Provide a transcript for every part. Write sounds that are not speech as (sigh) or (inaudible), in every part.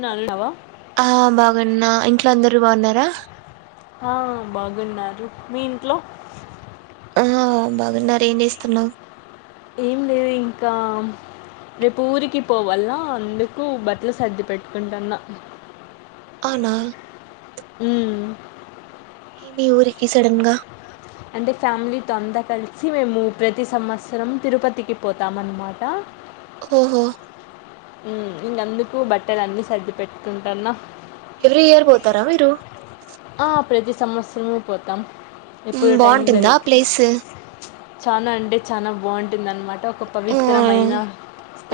నా నవా ఆ బాగున్నా ఇంట్లో అందరు బాగున్నారా ఆ బాగున్నారు మీ ఇంట్లో ఆ బాగున్నారు ఏం చేస్తున్నా ఏం లేదు ఇంకా రేపు ఊరికి పోవన అందుకు బట్టలు సర్ది పెట్టుకుంటున్న అనా అ ఏ మీ ఊరికి సడన్గా అంటే ఫ్యామిలీతో అంతా కలిసి మేము ప్రతి సంవత్సరం తిరుపతికి పోతాం అన్నమాట ఆఓహా ఇంకందుకు బట్టలు అన్ని సర్ది పెట్టుకుంటానా ఎవ్రీ ఇయర్ పోతారా మీరు సంవత్సరమే పోతాం ఎప్పుడు మ్, టైం బాగుంటుందా దరుకు ప్లేస్ చనా అంటే చాలా బాగుంటు ఉంటందనమాట ఆ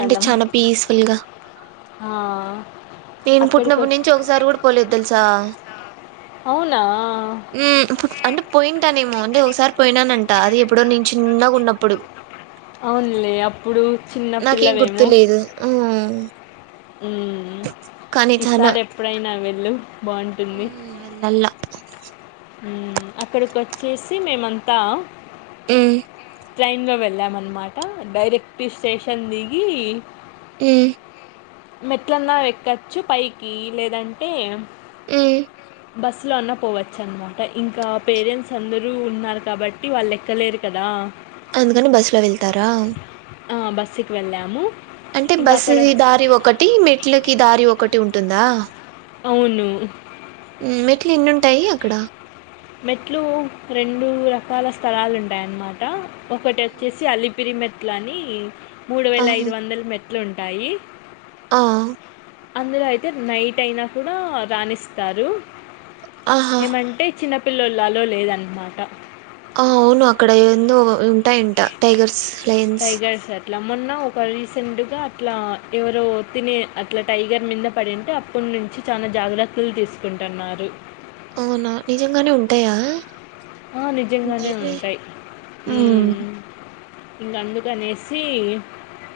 అంటే చాలా పీస్ఫుల్గా ఆ, నేను అక్కడికి పుట్టినప్పటి వచ్చి నుంచి ఒకసారి కూడా పోలేదు తెలుసా అవునా అంటే పోయింటానేమో అ ఒకసారి పోయినానంట అది ఎప్పుడో నను చిన్నగా ఉన్నప్పుడు అవునులే అప్పుడు చిన్న నాకేం పిల్లవేమో గుర్తులేదు మ్, ఉ ఈసారి ఎప్పుడైనా వె హలో హ అ అక్కడికి వచ్చేసి మేమంతా ఆ ట్రైన్లో వెళ్ళామన్నమాట డైరెక్ట్ స్టేషన్ దిగి ఆ మెట్లలా ఎక్కచ్చు పైకి లేదంటే ఆ బస్సులో అన్న పోవచ్చ అనమాట ఇంకా పేరెంట్స్ అందరూ ఉన్నారు కాబట్టి వాళ్ళు ఎక్కలేరు కదా అందుకని బస్ లో వెళ్తారా బస్సుకి వెళ్ళాము అంటే బస్ ఇంగక్కడ దారి ఒకటి ఒకటి మెట్లకి దారి ఒకటి ఉంటుందా. అవును. మెట్లు ఎన్నింటాయి అక్కడ. మెట్లు రెండు రకాల స్థలాలు ఉంటాయన్నమాట. ఒకటి హ్మ్. వచ్చేసి అలిపిరిమె ట్లాని మూడు వేల ఆహా! ఐదు వందలు మె ట్లుంటాయి ఆ అందులో అయితే నైట్ అయినా కూడా రానిస్తారు. ఆహా! ఏమంటే చిన్న పిల్లోల్లు అలో లేదన్నమాట. ఆ అవును అక్కడ ఎందో ఉంటాయ అంట టైగర్స్, లయన్స్. ఇట్లా మొన్న ఒక రీసెంట్గా అట్లా ఎవరో తినే అట్లా టైగర్ మీద పడింటే అప్పటి నుంచి చాలా జాగ్రత్తలు తీసుకుంటున్నారు. అవునా నిజంగానే ఉంటాయా. ఆ నిజంగానే ఉంటాయిలే. ఉంటాయి హ్ హ్మ్. ఇంకా అందుకనేసి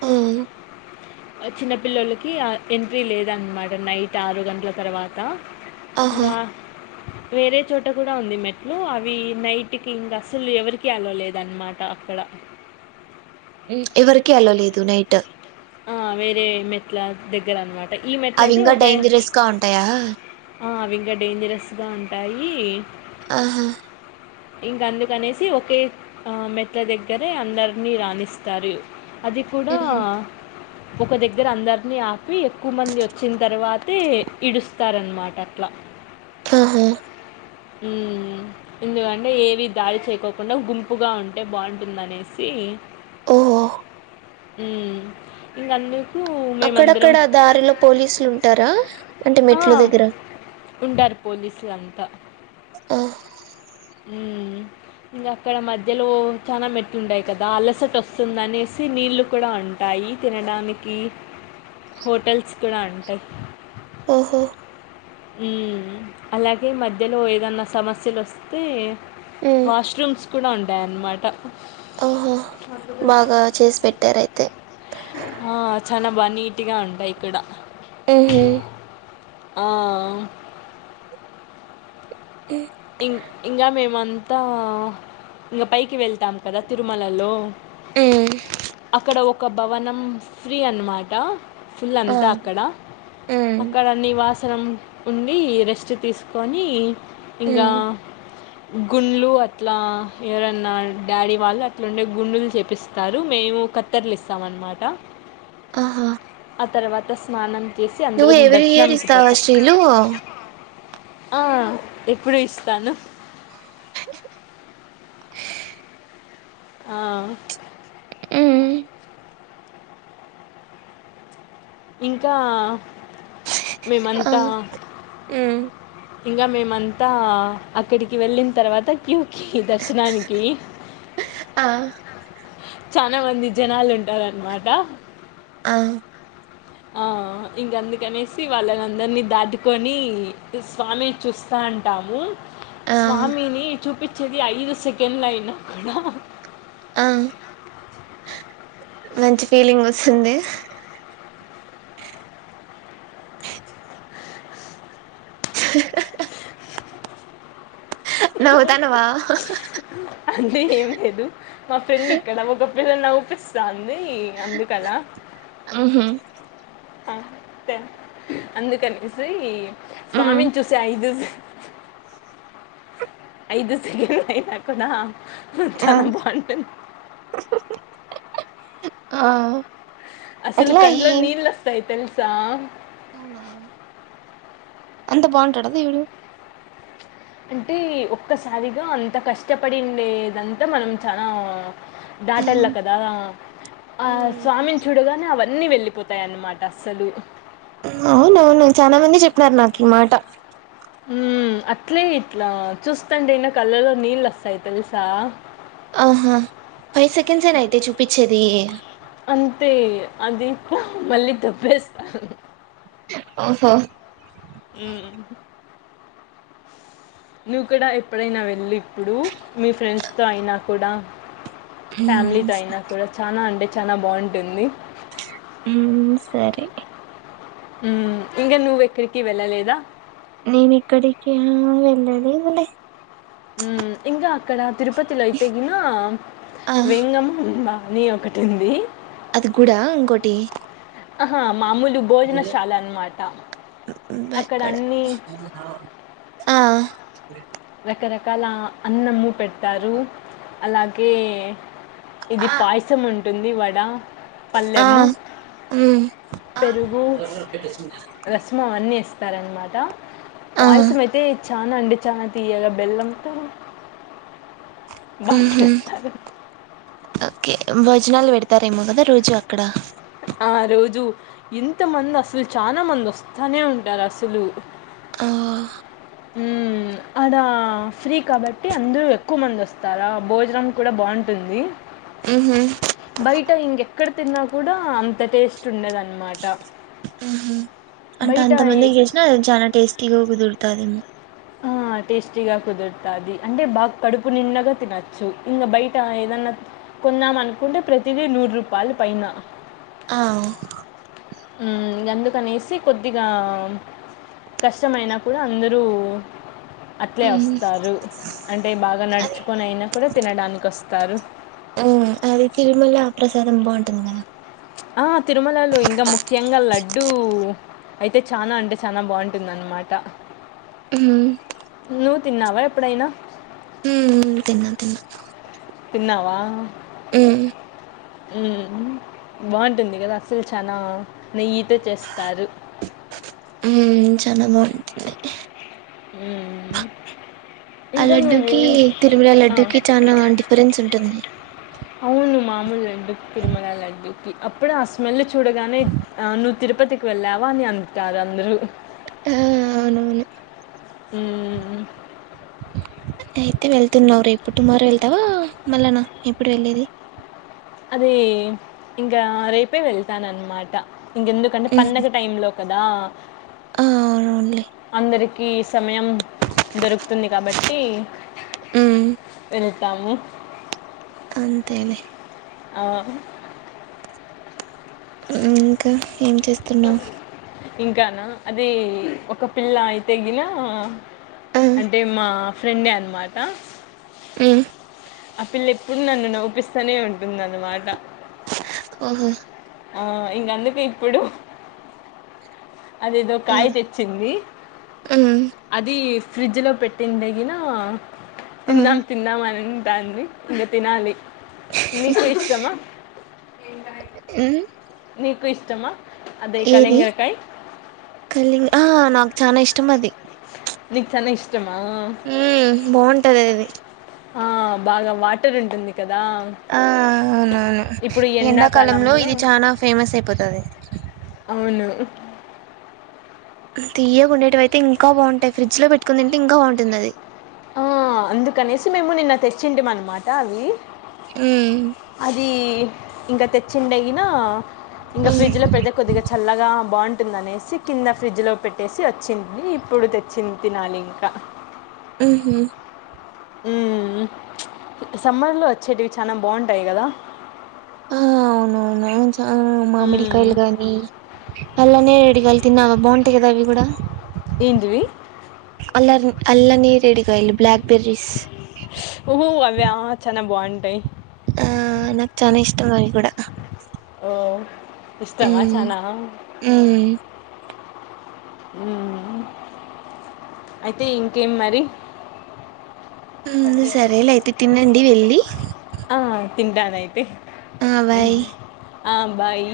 ఆ చిన్న పిల్లలకి ఎంట్రీ లేదన్నమాట నైట్ ఆరు గంటల తర్వాత. ఆహా! ఇంగా వేరే చోట కూడా ఉంది మెట్లు అవి నైట్కి ఇంకా అసలు ఎవరికి అలోలేదున్నమాట అక్కడ. ఎవరికి అలో లేదు నైట్. ఆ వేరే మెట్ల దగ్గర అన్నమా అవి ఇంకా డేంజరస్ గా ఉంటాయా. అవి ఇంకా డేంజరస్గా ఉంటాయి. ఆహా ఇంకా అందుకనేసి ఒకే ఆ మెట్ల దగ్గరే అందరినీ రానిస్తారు. అది కూడా హుహు. ఒక దగ్గర అందరినీ ఆ పి ఎక్కువ మంది వచ్చిన తర్వా తే ఇడుస్తారనమాట అట్లా. ఆహా హ్ ఎందుకంటే ఏవి దాడి చేయకోకుండా గుంపుగా ఉంటే బాగుంటుందనేసి ఓహా హ్ ఇంకా అందు అక్కడక్కడ దారిలో పోలీసులు ఉంటరా. ఆ ఉంటారు పోలీసులు అంతా ఆ ఉ ఇంగ అక్కడ మధ్యలో చాలా మెట్లు ఉంటాయి గదా అల్లసట వస్తుందినేసి నీళ్లు కూడా ఉంటాయి తినడానికి హోటల్స్ కూడా ఉంటాయ్. ఆఓహో. ఉ అలాగే మధ్యలో ఏదన్నా సమస్యలు లోస్తే. హ్మ్. వాష్రూమ్స్. కూడా ఉంటాయన్నమాట. ఓహా బాగా చేసి పెట్టారు అయితే. చాన బా నీట్ గ ఉంటాయి ఇక్కడ. ఉమ్ ఆ. (unintelligible) ఎ. ఇం ఇంకా మేమంతా ఇంకా పైకి వెళ్తాం కదా తిరుమలలో. అక్కడ ఒ. ఒక భవనం ఫ్రీ అన్నమాట ఫుల్ ఆ అంతా అక్కడ ఉమ్ అక్కడ నివాస. అవసరం ఉండి రెస్ట్ తీసుకొని. ఇంకా. గుండ్లు అట్లా ఎవరన్నా డాడీ వాళ్ళు అట్లాండే గుండులు చేపిస్తారు మేము కత్తెర్లు ఇస్తామ అన్నమాట. ఆహా. ఆ తర్వాత స్నానం. చేసి నువ్వు అందరం ఎవ్రీ ఇయర్ దర్శనంకి ఇస్తావా పోతాం. శ్రీలు. ఆ ఎప్పుడు ఇస్తాను. ఆ. ఉమ్ ఇంకా. మేమంతా (inaudible) ఇగ మేమంతా అక్కడికి వెళ్ళిన తర్వాత క్యూ. కి దర్శనానికి. ఆ చాన మంది జనాలు ఉంటారన్నమాట. ఆ. ఆ ఇంకందుకనేసి వాళ్ళని అందరినీ దాటుకోని స్వామినీ చూస్తా అంటాము. ఆ స్వామిని చూపి. చ్చది ఆయిన సెకెన్లు అయినా కూడా. ఆ మంచి ఫీలింగ్ వస్తుంది. (inaudible) నవ్వుతానవా అంటే ఏం లేదు మా ఫ్రెండ్ ఇక్కడ ఒక. మీరు నవ్వుపీస్తల్. ఇది అందుకాల. ఉహు అందుకనేసి. ఉమ్ స్వామిని చూసె ఐదు. ఐదు సెగ అయికునా ఆ చాలా బాగుంటుంది ఆ అసలు ఎట్లా కండ్లో నీళ్ళ న వస్తాయితే సా ఉవునా అంత బాగుంటాడుదా దవుడు అంటే ఒక్కసారిగా అంత కష్టపడిండేదంతా మనం చాలా దాటల్లా కదా ఆ స్వామిని చూడగానే అవ అన్నీ వెళ్ళిపోతాయన్నమాట అస్సలు అవునవును చాలా మంది చెప్పినారు నాకు ఈ మాట ఉ అట్లే ఇట్లా చూస్తం అయినా కళ్ళలో నీళ్ళు వస్తాయి తెలుసా ఆహా ఫై సెండ్స్యితే చూపిచ్చ్ తీ అంతే అది మళ్ళీ తప్పేస్తాను ఓహో ఆ నువ్వు కూడా ఎప్పుడైనా వెళ్ళి ఇప్పుడు మీ ఫ్రెండ్స్తో అయినా కూడా ఫ్యామిలీతో అయినా కూడా చనా అండే చాలా బాగుంటుంది ఉ సరే ఇంకా నువ్వెక్కడికి వెళ్ళలేదా నేను ఇక్కడికి వెళ్ళాలి అల ఉ ఇంకా అక్కడ తిరుపతిలో అయితే కిన ఆ వేంగమ ఉబా నీ ఒకటింది అది గుడా ఇంకోటి హా మామూలు భోజనశాల అన్నమాట అక్కడ అన్ని ఆ రకరకాల అన్న మూట్ పెట్టారు అలాగే ఇది పాయసం ఉంటే ఉంటుంది వడ ఆ పళ్ళెము పెరుగు టారన్మాట ఆ పాయసం అయితే చాన అండి చా తియ్యగా బెల్లంతో బాగా ఉహు చెస్తారు ఓకే భోజనాలు పెడతరేమో కదా రోజు అక్కడ ఆ రోజు ఇంతమంది అసలు చాన మంది వస్తానే ఉంటారు అసలు ఆ ఓ మ్మూ అడా ఫ్రీ కాబట్టి అందరు ఎక్కువ మంది వస్తారా భోజనం కూడా బాగుంటుంది. ఉహు బయట ఇంగెక్కడ తిన్నా కూడా అంత టేస్ట్ ఉండదన్నమాట హ్మ్ హు అంటే బయట అంత ఏ- మందికి చేసిన అది చాన టేస్టీగా కుదురు తాదేమో ఆ టేస్టీగా కుదురుతాది అంటే బాగా కడుపు నిన్నగా తినచ్చు ఇంగ బయట ఏదన్న కొందాం అనుకుంటే ప్రతిదీ నూరు రూపాయలు పైన. ఆ మ్మ్ అందుకనేసి కొద్దిగా కష్టమైనా కూడా అందరూ అట్లే ఉమ్ వస్తారు అంటే బాగ అది నడుచుకొని అయినా కూడ తినడానికి వస్తారు ఉమ్ అది తిరుమల ప్రసాదం బాగుంటుంది కదా. ఆ తిరుమలలో ఇంగ ముఖ్యంగా లడ్డూ అయితే చానా అంటే చాన బాగుంటుంది అన్మాట హ్మ్ నువ్వు తిన్నావా ఎప్పుడైనా? తిన్న తిన్న తిన్న న్నావా మ్మ్ మ్మ్ బాగుంటుంది కదా అసలు చాన నెయ్యితో చేస్తారు. చాన బాగుంటుంది హ్మూ ఆ లడ్డుకి, తిరుమల లడ్డుకి, చానా డిఫరెన్స్ ఉంటుంది. అవును మామూలు లడ్డు తిరుమల లడ్డుకి అప్పుడే ఆ స్మెల్ చూడగానే నువ్వు తిరుపతికి వెళ్ళావా అని అంటారు అందరు. ఆ అవునవును హ్మూ అయితే వెళ్తున్నావు రేపు టుమారో వెళ్తావా మళ్ళనా ఎప్పుడు వెళ్ళేది? ఏ ఇంగా రేపే వెళ్తానన్మాట. ఇంగెందుకంటే పండగ టైం లో క దా ఆ అవునవునులే అందరి కీ సమయం దొరుకుతుంది కాబట్టి ఉమ్, వెళ్ తాము అంతేలే ఆ మ్మ్ ఇంకా ఏం చేస్ తిన్నా ఇంకానా అది ఒక పిల్ల అయితే గినా ఆ, అంటే మా ఫ్రెండే అన్నమాట ఉ ఆ పిల్ల ఎప్పుడు నన్ను నవిపిస్తూనే ఉంటుంది అన్నమాట ఓహో ఆ ఇంకందుకే ఇప్పుడు అది ఏదో కాయ తెచ్చింది ఉమ్, అది ఫ్రిడ్జ్ పెట్టింటే గిన ఆ, తిందాం తిందామ అని దాన్ని ఇంగ తినాలి నీకు ఇష్టమా ఏం కాయ ఉ నీకు ఇష్టమా అదే ఏది కళింగరకాయ కలింగ్ ఆ నాకు చానా ఇష్ మది నీక్ చానా ఇష్ ఉ బాగుంటది అది ఆ బాగా వాటర్ ఉంటుంది కదా! ఆ అవునవును ఎండాకాలంలో ఇది చానా ఫేమస్ అయిపోతది అవును తియ్యకుండేటివి అయితే ఇంకా బాగుంటాయి ఫ్రిడ్జ్ లో పెట్టుకొని తింటే ఇంకా బాగుంటుంది అది ఆ అందుకనేసి మేము నిన్న తెచ్చింటిమి అన్నమాట అవి ఆ అది ఇంక తెచ్చిండేగీనా ఇంకా ఫ్రిడ్జ్ లో పెడితే కొద్దిగా చల్లగా బాం ఉంటుందనేసి కింద ఫ్రిడ్జ్ లో పెట్టేసి వచ్చింది ఇప్పుడు తెచ్చింది తినాలి ఇంకా మ్మ్ హ్మ్ మ్మ్ ప్చ్ సమ్మర్ లో వచ్చేటివి చానా బాగుంటాయ్ గదా ఆ అవును ఆవును ప్చ్ ఆ మ్మ్. మామిడికాయలు గాని అలానే అల్లనేరెడిగాయల్ తిన్నా బాగుంటాయ్ కదా అవి గూడ ఎందివి అల్ల నేరేడు కాయలు బ్లాక్ బెర్రీస్ ష్ ఓహో అవ్వా చానా బాం టయ్ ఆ నాక్ చానా ఇష్టం అవి కూడ ఓ ఇష్టమా చానా ఉం అయితే ఇంకేం మరి ఉం సరే లె అయితె తినండి వెళ్లి తింటానైతే ఆ బాయ్ ఆ బాయి